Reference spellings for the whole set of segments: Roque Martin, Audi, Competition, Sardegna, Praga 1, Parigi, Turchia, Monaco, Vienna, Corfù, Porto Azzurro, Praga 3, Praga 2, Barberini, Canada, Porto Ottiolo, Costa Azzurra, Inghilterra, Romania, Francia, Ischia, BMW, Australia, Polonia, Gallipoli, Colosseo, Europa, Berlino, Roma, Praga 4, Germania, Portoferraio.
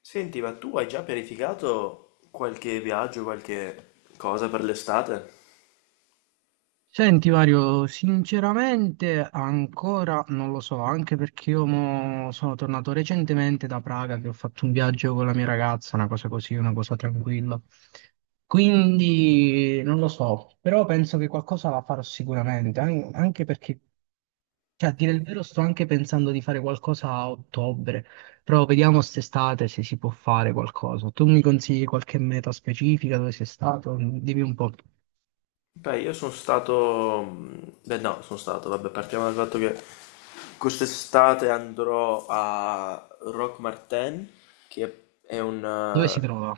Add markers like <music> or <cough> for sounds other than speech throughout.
Senti, ma tu hai già pianificato qualche viaggio, qualche cosa per l'estate? Senti Mario, sinceramente ancora non lo so, anche perché io mo sono tornato recentemente da Praga che ho fatto un viaggio con la mia ragazza, una cosa così, una cosa tranquilla. Quindi non lo so, però penso che qualcosa la farò sicuramente, anche perché, cioè a dire il vero, sto anche pensando di fare qualcosa a ottobre, però vediamo quest'estate se si può fare qualcosa. Tu mi consigli qualche meta specifica dove sei stato? Dimmi un po'. Beh, io sono stato... Beh, no, sono stato, vabbè, partiamo dal fatto che quest'estate andrò a Roque Martin, che è Dove si un... trova?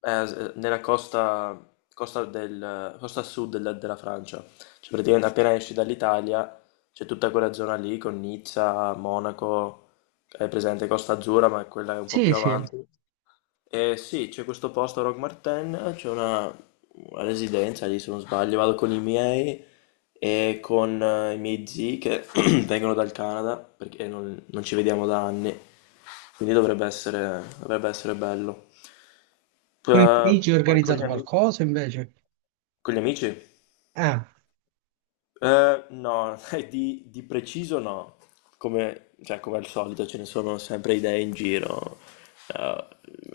è nella costa, costa sud della Francia. Cioè, praticamente appena esci dall'Italia c'è tutta quella zona lì con Nizza, Monaco, è presente Costa Azzurra, ma quella è un po' Sì, più sì. avanti. Sì, c'è questo posto a Rock Martin, c'è una residenza lì se non sbaglio, vado con i miei e con i miei zii che <clears throat> vengono dal Canada perché non ci vediamo da anni, quindi dovrebbe essere bello. Parigi hai Poi con organizzato gli amici, qualcosa invece? con gli amici? Ah, No, <laughs> di preciso no, come al solito ce ne sono sempre idee in giro. Eh,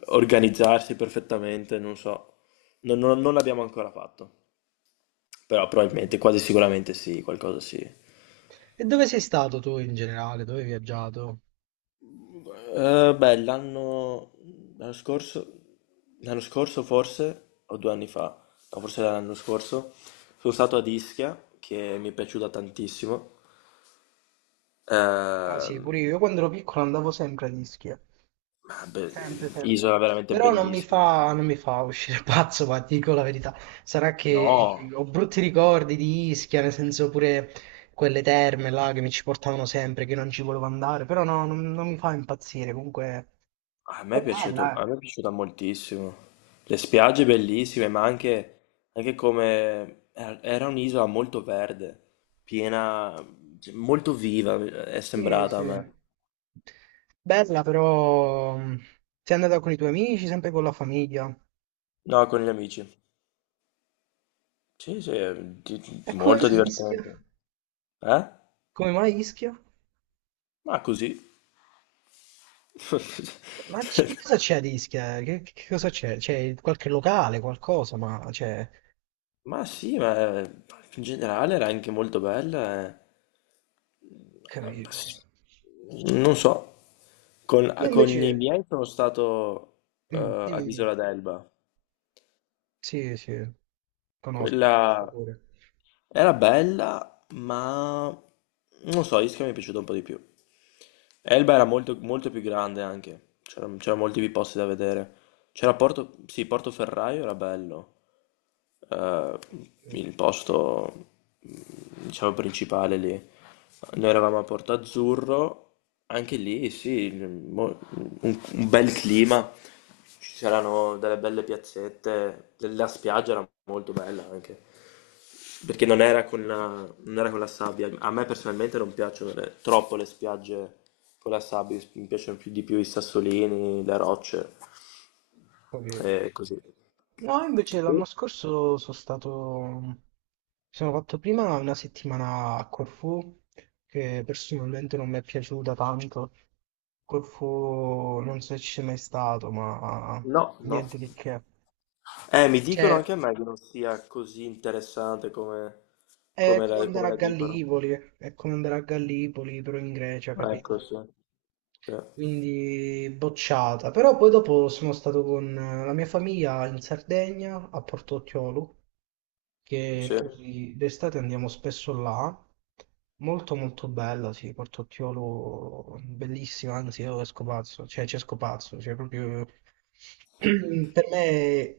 organizzarsi perfettamente, non so, non l'abbiamo ancora fatto, però probabilmente, quasi sicuramente sì, qualcosa sì. E dove sei stato tu in generale? Dove hai viaggiato? Beh, l'anno scorso, l'anno scorso forse, o due anni fa, no, forse era l'anno scorso, sono stato ad Ischia, che mi è piaciuta tantissimo. Ah sì, Ehm, pure io. Io quando ero piccolo andavo sempre a Ischia. Ah, Sempre, sempre. isola veramente Però non mi bellissima. fa, non mi fa uscire <laughs> pazzo, ma ti dico la verità. Sarà che No, ho brutti ricordi di Ischia, nel senso pure quelle terme là che mi ci portavano sempre, che non ci volevo andare. Però no, non mi fa impazzire. Comunque, a me è è piaciuto, bella, eh. a me è piaciuta moltissimo. Le spiagge bellissime, ma anche, anche come era un'isola molto verde, piena, cioè, molto viva, è Sì, sembrata sì. a me. Bella però, sei andata con i tuoi amici, sempre con la famiglia. No, con gli amici. Sì, sì, è E come molto mai Ischia? divertente. Eh? Come mai Ischia? Ma così. Ma che cosa <laughs> c'è ad Ischia? Che cosa c'è? C'è qualche locale, qualcosa, ma c'è. Ma sì, ma in generale era anche molto bella, eh. Capito. Non so, Io con invece. i miei sono stato eh, Mm, dimmi, ad dimmi. Isola d'Elba. Sì, sì, conosco, conosco Quella era bella, ma non so, Ischia mi è piaciuta un po' di più. Elba era molto, molto più grande anche, c'erano molti più posti da vedere. C'era Porto, sì, Portoferraio era bello. Eh, pure. il posto, mm, diciamo, principale lì. Noi eravamo a Porto Azzurro, anche lì, sì, un bel clima. Ci C'erano delle belle piazzette, la spiaggia era molto bella anche, perché non era con la sabbia. A me personalmente non piacciono troppo le spiagge con la sabbia, mi piacciono più di più i sassolini, le rocce. Capito. È così. No, invece l'anno Sì. scorso sono stato, mi sono fatto prima una settimana a Corfù, che personalmente non mi è piaciuta tanto. Corfù non so se ci sei mai stato, ma No, no. niente di che. Mi dicono Cioè, anche a me che non sia così interessante come, è come come andare a la dicono. Gallipoli, è come andare a Gallipoli, però in Grecia, capito? Ecco, sì. Cioè, Quindi bocciata. Però poi dopo sono stato con la mia famiglia in Sardegna, a Porto Ottiolo, che sì. noi d'estate andiamo spesso là. Molto molto bella, sì, Porto Ottiolo, bellissima, anzi io esco pazzo, cioè ci esco pazzo, cioè proprio <clears throat> per me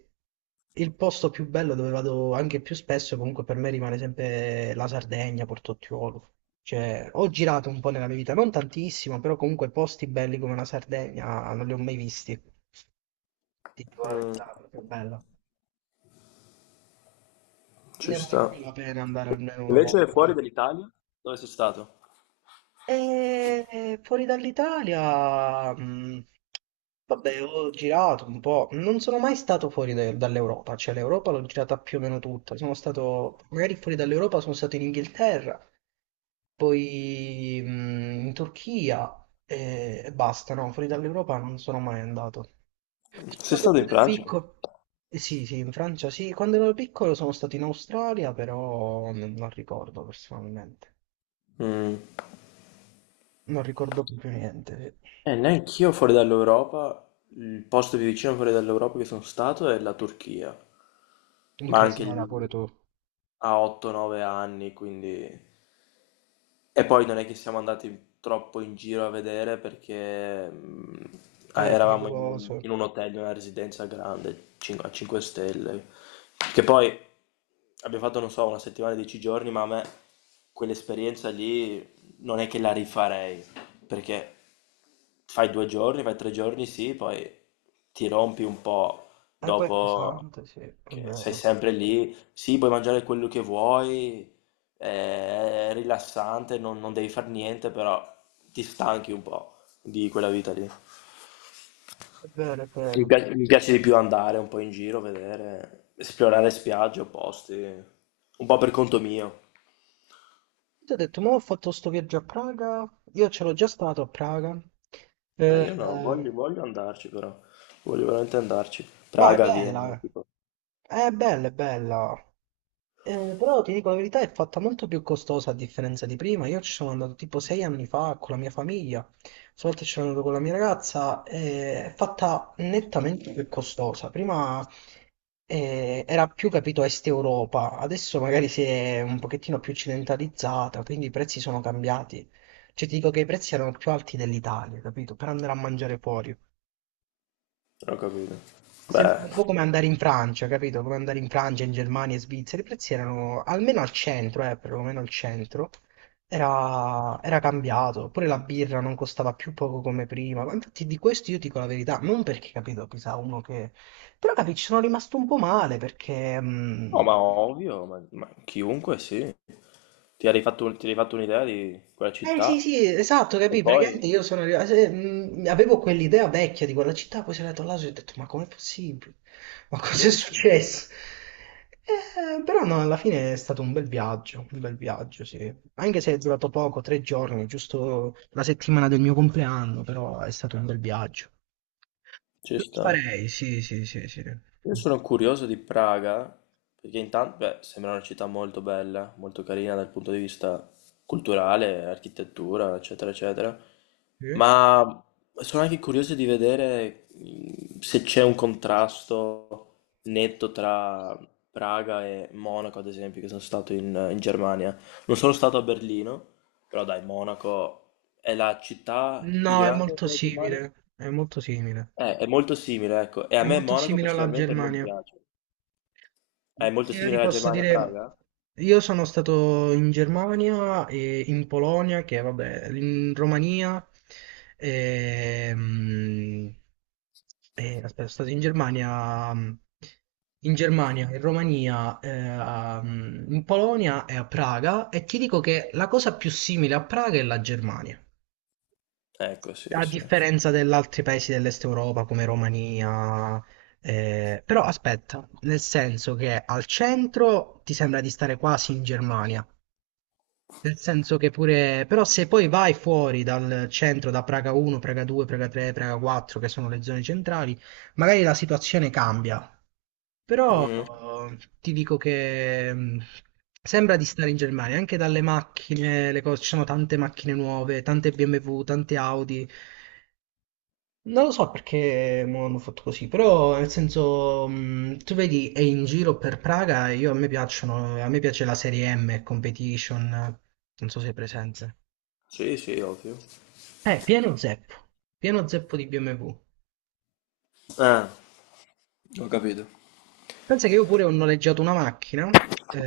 il posto più bello dove vado anche più spesso, comunque per me rimane sempre la Sardegna, Portottiolo. Cioè, ho girato un po' nella mia vita, non tantissimo, però comunque posti belli come la Sardegna non li ho mai visti. Ti dico la Mm, verità, è proprio bella. ci Ne vale sta. più la pena andare almeno una Invece volta. fuori dall'Italia, dove sei stato? E fuori dall'Italia, vabbè, ho girato un po', non sono mai stato dall'Europa, cioè l'Europa l'ho girata più o meno tutta, sono stato, magari fuori dall'Europa sono stato in Inghilterra, poi in Turchia e basta, no, fuori dall'Europa non sono mai andato. Sono Sei stato stato in quando ero Francia? piccolo. Sì, sì, in Francia sì, quando ero piccolo sono stato in Australia, però non ricordo personalmente, Mm. non ricordo più niente. Sì. Neanch'io fuori dall'Europa, il posto più vicino fuori dall'Europa che sono stato è la Turchia, Il ma anche crociera lì pure tu. a 8-9 anni, quindi. E poi non è che siamo andati troppo in giro a vedere perché È eravamo in pericoloso. in un hotel, in una residenza grande, a 5 stelle, che poi abbiamo fatto, non so, una settimana, 10 giorni, ma a me quell'esperienza lì non è che la rifarei, perché fai due giorni, fai tre giorni, sì, poi ti rompi un po' E poi è dopo pesante, sì, è che sei vero. sempre lì, sì, puoi mangiare quello che vuoi, è rilassante, non devi fare niente, però ti stanchi un po' di quella vita lì. È vero, è vero. Mi piace di più andare un po' in giro, vedere, esplorare spiagge o posti, un po' per conto mio. Ti ho detto, ma ho fatto sto viaggio a Praga. Io ce l'ho già stato a Praga. Ma Eh, io no, voglio, eh, voglio andarci però, voglio veramente andarci. ma è Praga, Vienna, bella. Eh. tipo, È bella, è bella. Però ti dico la verità, è fatta molto più costosa a differenza di prima. Io ci sono andato tipo sei anni fa con la mia famiglia, stavolta ci sono andato con la mia ragazza, è fatta nettamente più costosa. Prima era più capito Est Europa, adesso magari si è un pochettino più occidentalizzata, quindi i prezzi sono cambiati. Cioè ti dico che i prezzi erano più alti dell'Italia, capito? Per andare a mangiare fuori. non ho capito. Beh, Sembra un po' come andare in Francia, capito? Come andare in Francia, in Germania, in Svizzera. I prezzi erano, almeno al centro, perlomeno al centro, era cambiato. Pure la birra non costava più poco come prima. Ma infatti di questo io dico la verità, non perché, capito, chissà uno che. Però, capi, ci sono rimasto un po' male perché. no, ma ovvio, ma chiunque sì. Ti eri fatto un'idea di quella Eh sì, sì, città esatto, e capì, poi... praticamente io sono arrivato, avevo quell'idea vecchia di quella città, poi sono andato là e ho detto, ma com'è possibile? Ma Sì, cos'è sì, successo? Però no, alla fine è stato un bel viaggio, sì. Anche se è durato poco, tre giorni, giusto la settimana del mio compleanno, però è stato un bel viaggio. ci Lo sta. farei, sì, sì, sì, sì. Io sono curioso di Praga, perché intanto, beh, sembra una città molto bella, molto carina dal punto di vista culturale, architettura, eccetera, eccetera, Sì. ma sono anche curioso di vedere se c'è un contrasto netto tra Praga e Monaco, ad esempio, che sono stato in Germania. Non sono stato a Berlino, però dai, Monaco è la città più No, è grande molto della Germania. simile, è molto simile. È molto simile, ecco, e a È me molto Monaco simile alla personalmente non Germania. piace. È molto Io simile ti alla posso Germania a dire, Praga? io sono stato in Germania e in Polonia, che vabbè, in Romania, e, mm, aspetta, sono stato in Germania, in Romania, in Polonia e a Praga, e ti dico che la cosa più simile a Praga è la Germania. Ecco, sì, A sì. differenza degli altri paesi dell'Est Europa come Romania, però aspetta, nel senso che al centro ti sembra di stare quasi in Germania, nel senso che pure, però se poi vai fuori dal centro, da Praga 1, Praga 2, Praga 3, Praga 4, che sono le zone centrali, magari la situazione cambia, però Mm. Ti dico che sembra di stare in Germania, anche dalle macchine, le cose, ci sono tante macchine nuove, tante BMW, tante Audi. Non lo so perché mo hanno fatto così, però nel senso, tu vedi, è in giro per Praga e io a me piacciono, a me piace la serie M, Competition, non so se è presente. Sì, sì, ovvio. Eh, pieno zeppo, pieno zeppo di BMW. Ah, ho capito. Pensa che io pure ho noleggiato una macchina,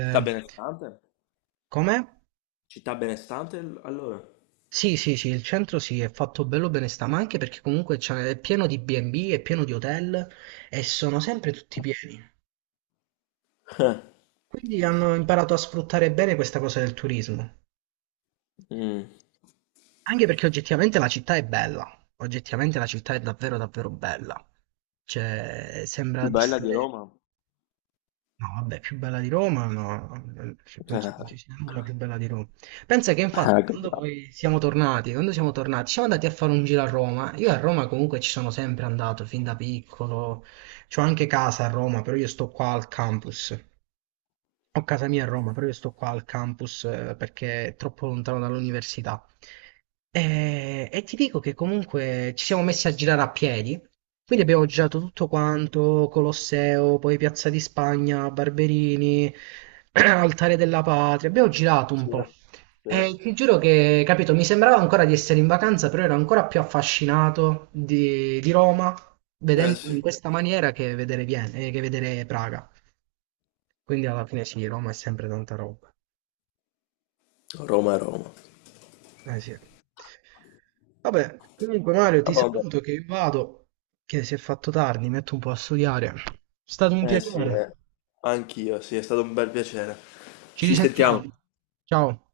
Città benestante? com'è? Città benestante, allora? Sì, sì, sì, il centro sì, è fatto bello bene sta, ma anche perché comunque è pieno di B&B, è pieno di hotel e sono sempre tutti pieni. <laughs> Eh, Quindi hanno imparato a sfruttare bene questa cosa del turismo. mm. Anche perché oggettivamente la città è bella, oggettivamente la città è davvero davvero bella, cioè sembra Più di bella di essere, Roma? no vabbè, più bella di Roma, no, cioè, penso che non <laughs> ci sia nulla più bella di Roma. Pensa che Ah, infatti ah, quando capiamo. poi siamo tornati, quando siamo tornati, siamo andati a fare un giro a Roma, io a Roma comunque ci sono sempre andato, fin da piccolo, c'ho anche casa a Roma, però io sto qua al campus, ho casa mia a Roma, però io sto qua al campus perché è troppo lontano dall'università. E ti dico che comunque ci siamo messi a girare a piedi, quindi abbiamo girato tutto quanto, Colosseo, poi Piazza di Spagna, Barberini, <clears throat> Altare della Patria, abbiamo girato un Sì, po'. sì. E ti giuro che, capito, mi sembrava ancora di essere in vacanza, però ero ancora più affascinato di Roma, Eh vedendo sì, in questa maniera che vedere che vedere Praga. Quindi alla fine sì, Roma è sempre tanta roba. Roma è Roma. Eh sì. Vabbè, comunque Mario Ah, ti vabbè. saluto che vado, che si è fatto tardi, mi metto un po' a studiare. È stato un Eh sì, piacere. dai. Anch'io, sì, è stato un bel piacere. Ci Ci sentiamo. risentiamo. Ciao.